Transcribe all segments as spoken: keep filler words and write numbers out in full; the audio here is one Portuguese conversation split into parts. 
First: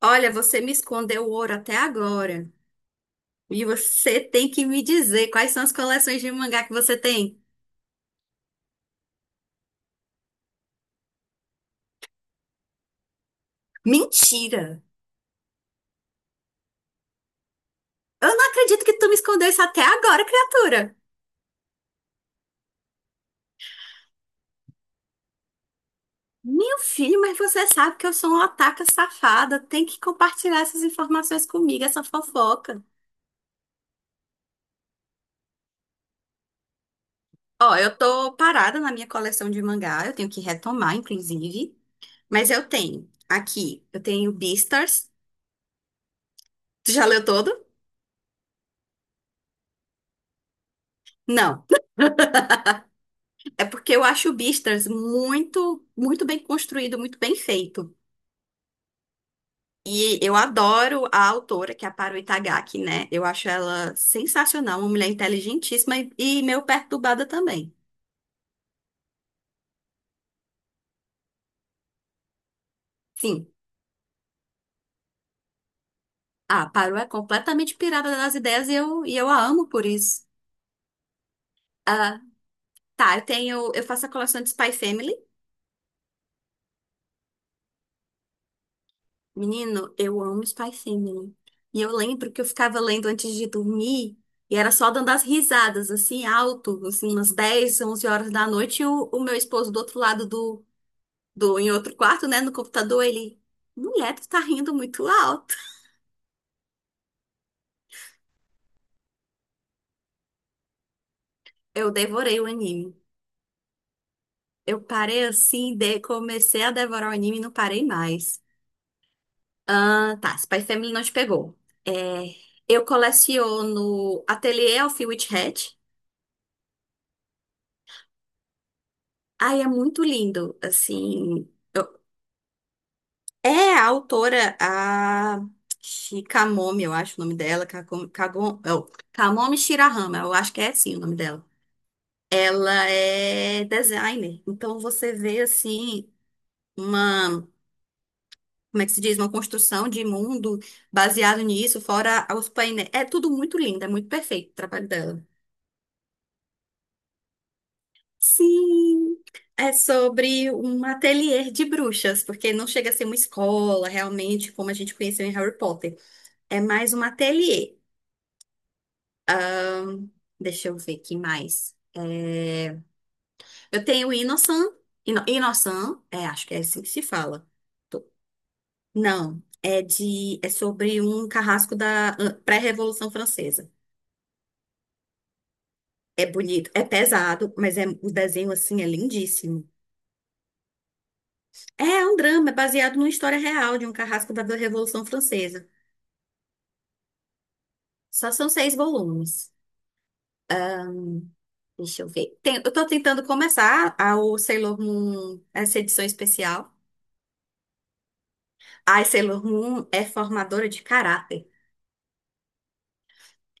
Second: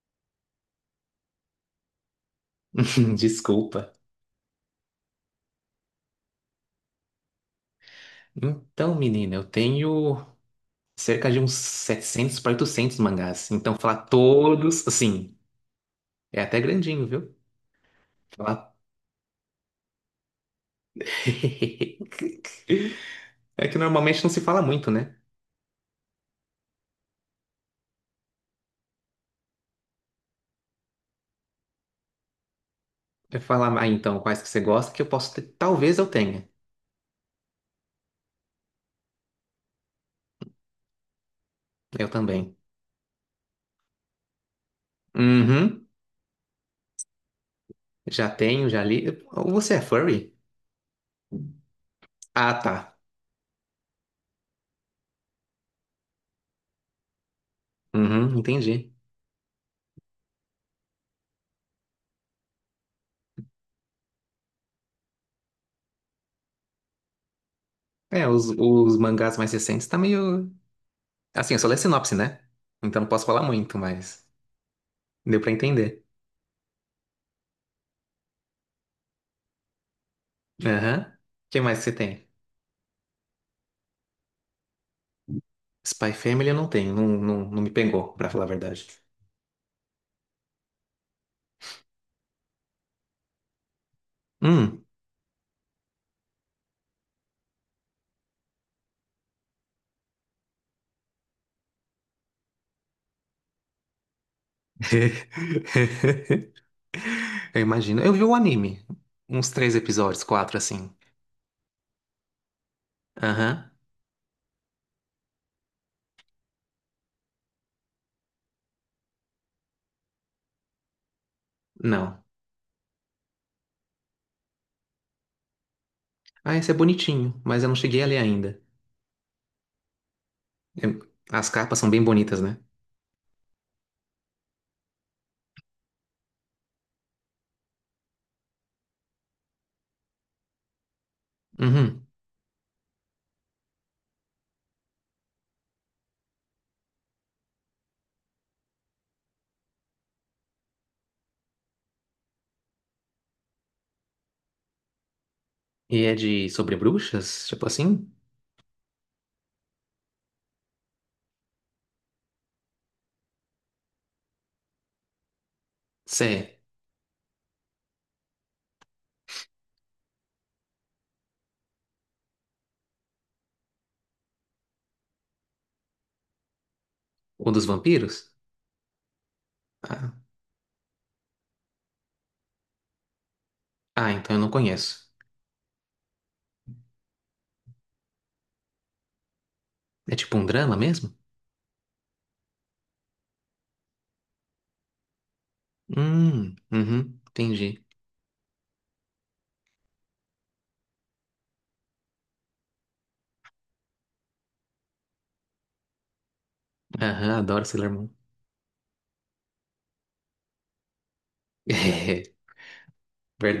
Olha, você me escondeu o ouro até agora. E Desculpa. você tem que me dizer quais são as coleções de mangá que você tem. Então, menina, eu tenho cerca de uns setecentos para oitocentos mangás. Então, falar Mentira! todos, assim, é até grandinho, viu? Eu não Falar... acredito que tu me escondeu isso até agora, criatura. É que normalmente não se fala muito, né? Meu filho, mas você sabe que eu sou uma otaka safada. Tem que compartilhar essas informações comigo, essa fofoca. Eu falar, ah, então, quais que você gosta que eu posso ter. Talvez eu tenha. Ó, eu tô parada na minha coleção de mangá. Eu tenho que retomar, inclusive. Eu Mas também. eu tenho aqui, eu tenho Beastars. Uhum. Tu já leu todo? Já tenho, já li. Você é furry? Não. Ah, tá. É porque eu acho o Beastars muito, muito bem construído, muito bem feito. Uhum, entendi. E eu adoro a autora, que é a Haru Itagaki, né? Eu acho ela sensacional, uma mulher inteligentíssima e, e meio perturbada também. É, os, os mangás mais recentes tá meio. Assim, eu só leio sinopse, né? Então não posso falar Sim, muito, mas deu pra entender. a Haru é completamente pirada das ideias e eu, e eu a amo por isso. Aham. O que mais que você Ah, tem? tá, eu tenho, eu faço a coleção de Spy Family. Spy Family eu não tenho, não, não, não me pegou, pra falar a verdade. Menino, eu amo Spy Family. E eu lembro que eu ficava lendo antes de dormir e era Hum. só dando as risadas, assim, alto, assim, umas dez, onze horas da noite. E o, o meu esposo do outro lado do, do, em outro quarto, né, no computador, ele, mulher, tu tá rindo muito alto. Eu imagino. Eu vi o anime. Uns três episódios, quatro, assim. Eu devorei o anime. Aham. Eu parei assim, de, comecei a devorar o anime e não parei mais. Ah, tá, Spy Family não te pegou. É, Não. eu coleciono Ateliê Elfie Witch Hat. Ah, esse é bonitinho, mas eu não cheguei a ler ainda. Ai, é muito lindo, Eu- As assim. capas são eu- bem bonitas, né? É a autora, a Shikamomi, eu acho o nome dela, Kakom- Kagon- oh, Kamomi Shirahama, eu acho que é assim o nome dela. Uhum. Ela é designer, então você vê, assim, uma, como é que se diz, uma construção de mundo baseado nisso, fora os painéis. É tudo muito lindo, é muito perfeito o trabalho dela. E é de sobre bruxas? Tipo assim? Sim! É sobre um ateliê de bruxas, porque não chega a ser uma escola realmente, como a gente conheceu em Harry Potter. Sé. É mais um ateliê. Hum, Deixa eu ver que mais. É, eu tenho Inosan. Ino... Inosan, é, acho que é assim que se fala. Ou dos Tô- vampiros? Não, é Ah, de é sobre um carrasco da ah, pré-Revolução Francesa. ah, então eu não conheço. É bonito, é pesado, mas é o desenho assim é lindíssimo. É tipo um drama mesmo? É um drama, é baseado numa história real de um carrasco da Revolução Francesa. Hum, uhum, entendi. Só são seis volumes. Deixa eu ver. Tem- eu tô tentando começar a, o Sailor Moon, essa edição especial. Aham, adoro Sailor Moon. Ai, Sailor Moon é formadora de caráter.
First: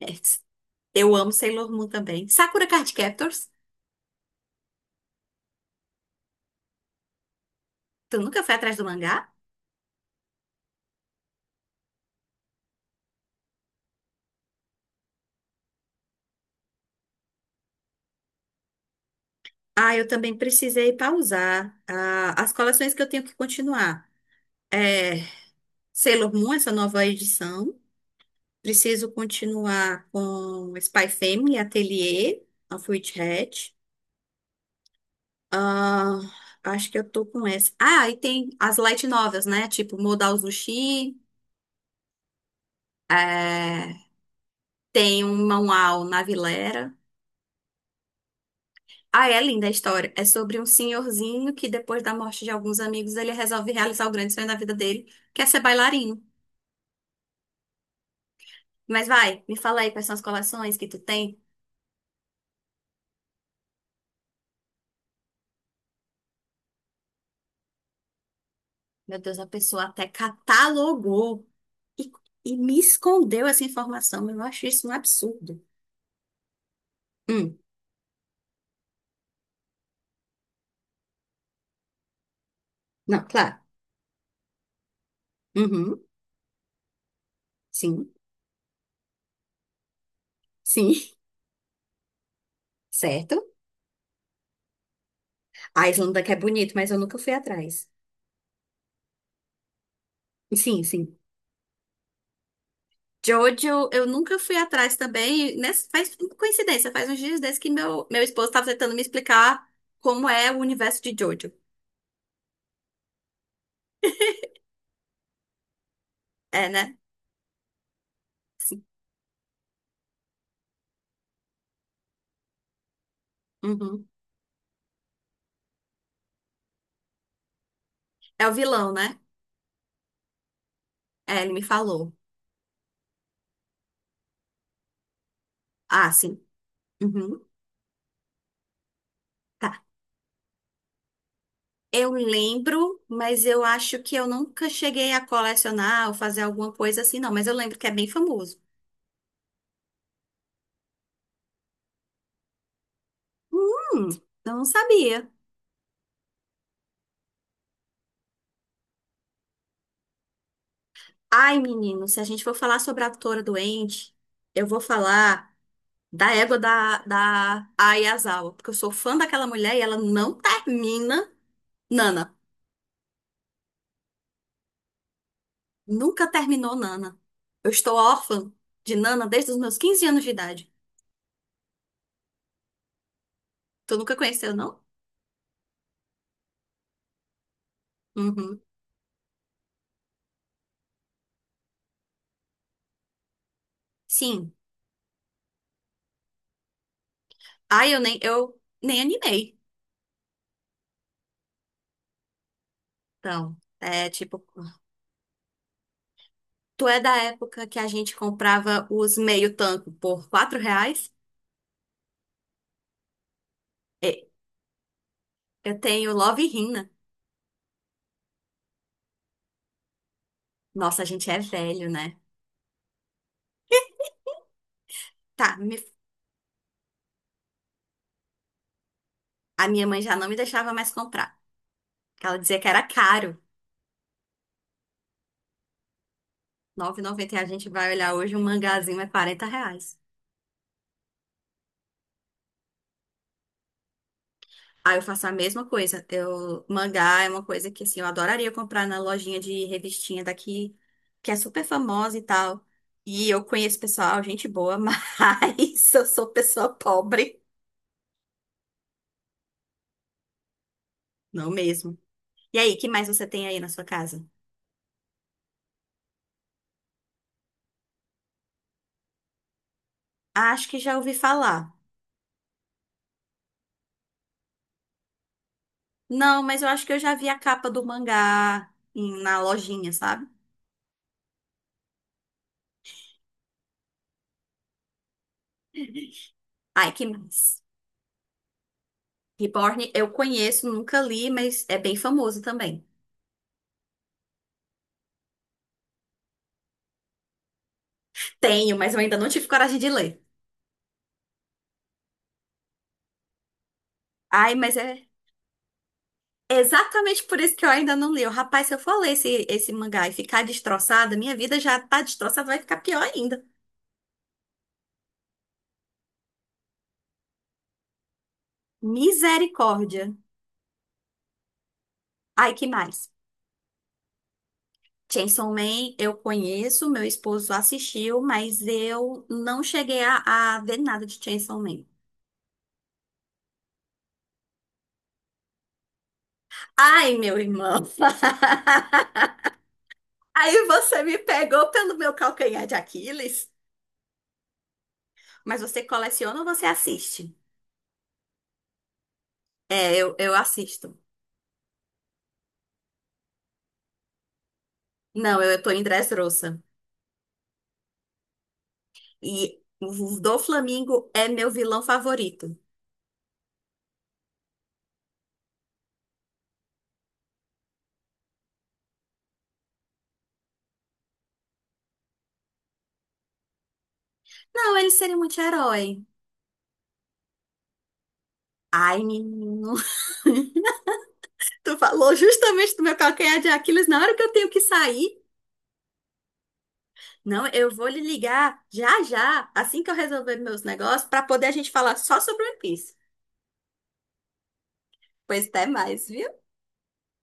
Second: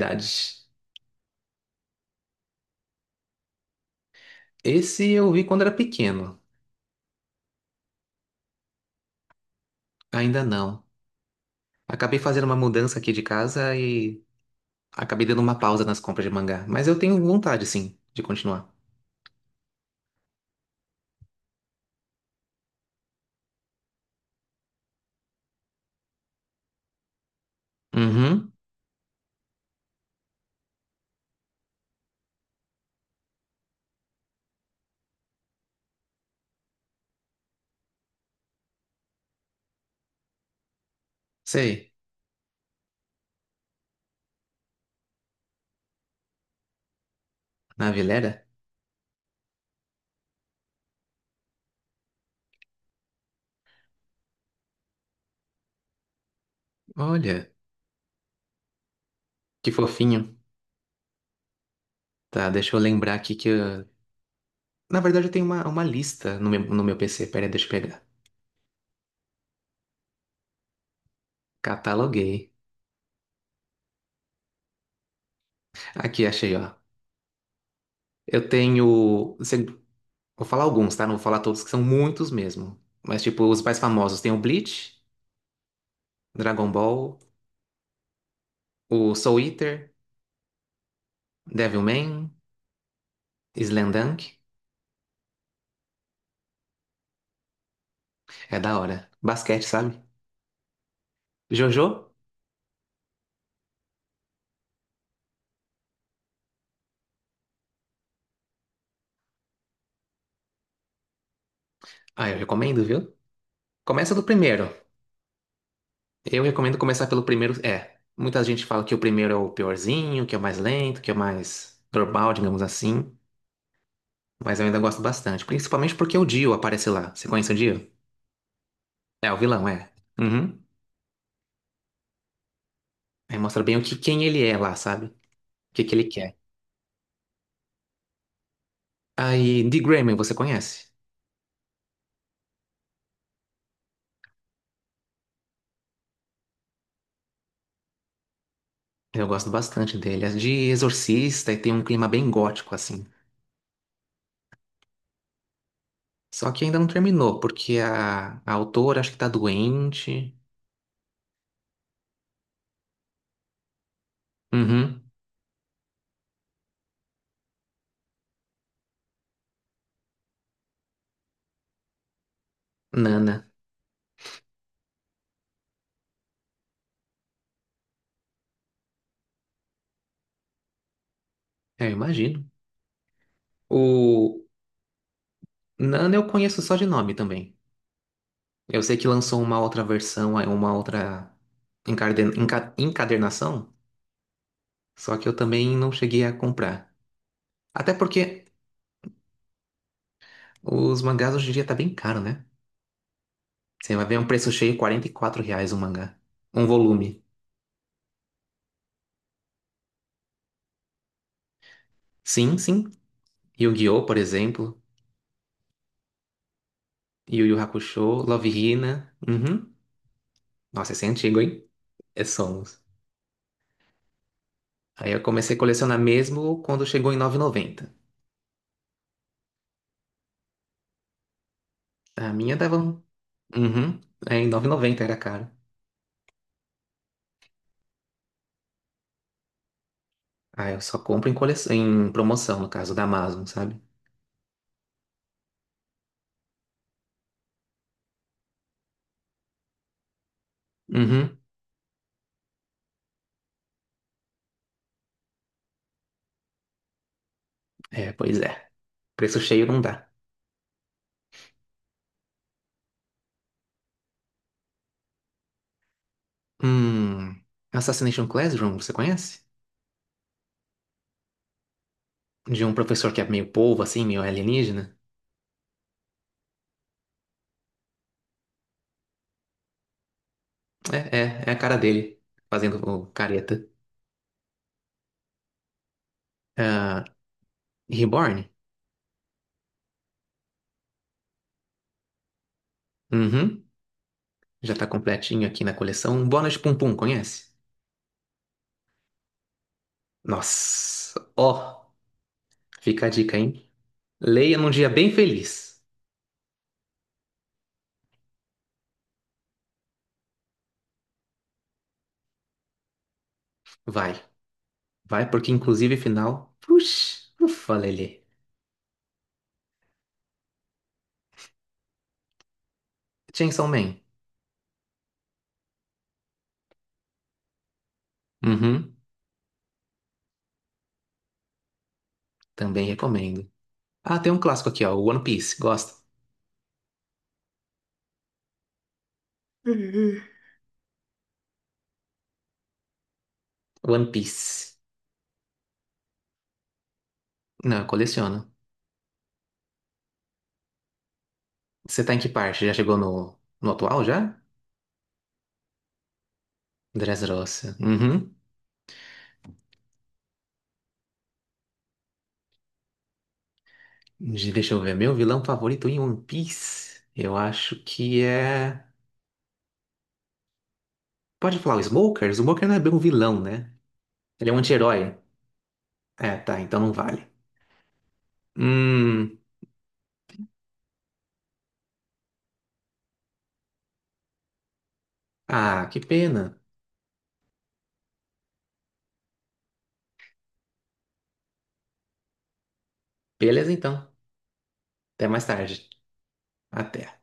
É, eu amo Sailor Moon também. Sakura Card Captors. Esse eu vi quando era pequeno. Tu nunca foi atrás do mangá? Ainda não. Acabei fazendo uma mudança aqui de casa e acabei dando uma pausa nas compras de mangá. Mas eu tenho vontade, sim, de continuar. Ah, eu também precisei pausar ah, as coleções que eu tenho que continuar. É, Sailor Moon, essa nova edição. Uhum, Preciso continuar com Spy Family, Atelier, of Witch Hat. Ah, acho que eu tô com essa. Ah, e tem as light novels, né? Tipo Modal Zushi, sei. é, tem um manual na Vilera. Navilera? Ah, é linda a história. É sobre um senhorzinho que depois da morte de alguns amigos, ele resolve realizar o grande sonho da vida dele, que é ser bailarino. Olha, Mas vai, me que fala aí quais são fofinho. as coleções que tu tem. Tá, deixa eu lembrar aqui que eu... Na verdade, eu tenho uma, uma lista no meu, no meu P C. Pera aí, deixa eu pegar. Meu Deus, a pessoa até catalogou e, Cataloguei. e me escondeu essa informação. Eu acho isso um absurdo. Aqui, achei, ó. Hum, Eu tenho... se- Vou falar alguns, tá? Não vou falar todos, que são muitos mesmo. Mas, não, tipo, claro. os mais famosos. Tem o Bleach, Uhum, Dragon Ball. sim. O Soul Eater, Sim, Devilman, certo? Slamdunk. A Islândia que é bonito, mas eu nunca fui atrás. É da hora. Basquete, sabe? Sim, sim. Jojo? Jojo, eu nunca fui atrás também. Nessa, faz coincidência, faz uns dias desses que meu, meu esposo estava tentando me explicar como é o universo de Jojo. Ah, eu recomendo, viu? Começa do primeiro. Eu É, recomendo né? começar pelo primeiro. É, muita gente fala Sim. que o primeiro é o piorzinho, que é o mais lento, que é o mais normal, digamos assim. Uhum. Mas eu ainda gosto bastante. Principalmente porque o Dio aparece lá. Você conhece o Dio? É o vilão, né? É, o vilão, é. Uhum. É, ele me falou. Aí mostra bem o que, quem ele é lá, sabe? O que, que ele Ah, quer. sim. Uhum. Aí, Tá. D. Grayman, você conhece? Eu lembro, mas eu acho que eu nunca cheguei a colecionar ou fazer alguma coisa assim, não. Mas eu lembro que é bem famoso. Eu gosto bastante dele. As de Exorcista e tem um clima bem gótico, assim. Hum, eu não sabia. Só que ainda não terminou, porque a, a autora acho que tá doente. Ai, menino, se a gente for falar sobre a autora doente, eu vou Uhum. falar da égua da, da Ayazawa, porque eu sou fã daquela mulher e ela não termina Nana. Nana. Nunca terminou Nana. Eu estou órfã de Nana desde os meus quinze anos de idade. É, eu imagino. Tu nunca O conheceu, não? Nana eu conheço só de nome também. Uhum. Eu sei que lançou uma outra versão, aí uma outra encarden- enca- encadernação, Sim. só que eu também não cheguei a comprar. Até Ai, eu nem, porque eu nem animei. os mangás hoje em dia tá bem caro, né? Então, Você vai é ver um tipo, preço cheio, quarenta e quatro reais um mangá. Um tu é da volume. época que a gente comprava os meio tanco por quatro reais? Sim, sim. Yu-Gi-Oh, por É, exemplo. eu tenho Love Hina. Yu Yu Hakusho, Love Hina. Uhum. Nossa, Nossa, esse a é gente é antigo, hein? velho, né? É. Somos. Aí eu comecei Tá, a me- colecionar mesmo quando chegou em nove vírgula noventa. a minha mãe já não me deixava mais comprar, porque A ela minha dizia que dava era um... caro. Uhum. É, em nove e noventa era caro. R$ noventa e a gente vai olhar hoje um mangazinho é quarenta reais. Aí eu só compro em, cole... em promoção, no caso da Amazon, sabe? Aí eu faço a mesma coisa. Eu, mangá é uma coisa que assim, eu adoraria comprar na lojinha de revistinha daqui, que é Uhum. super famosa e tal. E eu conheço pessoal, gente boa, mas eu sou pessoa pobre. É, pois é. Preço cheio não dá. Não mesmo. E aí, que mais você tem aí na sua casa? Hum. Assassination Classroom, você conhece? Ah, acho que já ouvi falar. De um professor que é meio polvo, assim, meio alienígena. Não, mas eu acho que eu já vi a capa do mangá em- na lojinha, sabe? É, é, é a cara dele, fazendo o careta. Ai, Ah, que mais? Reborn? Reborn eu conheço, nunca li, mas é bem famoso também. Uhum. Já tá completinho aqui na coleção. Bônus Pum Pum, conhece? Tenho, mas eu ainda não tive coragem de ler. Nossa, ó. Fica a dica, hein? Ai, Leia num mas dia é bem feliz. exatamente por isso que eu ainda não li. Eu, Rapaz, se eu for ler esse, esse mangá e ficar destroçada, minha vida já tá destroçada, vai ficar pior ainda. Vai, vai, porque inclusive final. Puxa, ufa, Lelê. Misericórdia. Ai, que mais? Chainsaw Man. Chainsaw Man eu conheço, meu esposo assistiu, mas Uhum, eu não cheguei a, a ver nada de Chainsaw Man. também recomendo. Ah, tem um clássico aqui, ó. One Piece. Gosta? Ai, meu irmão. Uhum. Aí você me pegou pelo meu calcanhar de Aquiles. One Piece. Mas você coleciona ou você assiste? Não, eu coleciono. É, eu, eu assisto. Você tá em que parte? Já chegou no, no atual já? Não, eu, eu tô em Dressrosa. Dressrosa. Uhum. E o Doflamingo é meu vilão favorito. De- Deixa eu ver. Meu vilão favorito em One Piece. Eu acho que é. Pode falar o Smoker? O Smoker não é bem um vilão, né? Ele é um Não, ele anti-herói. seria um anti-herói. É, tá, então não vale. Ai, Hum, menino. Tu falou justamente do meu calcanhar de Aquiles na hora que eu tenho que sair. ah, que pena. Não, eu vou lhe ligar já já, assim que eu resolver meus negócios, pra poder a gente falar só sobre One Piece. Beleza, então. Até mais Pois até tarde. mais, viu? Até.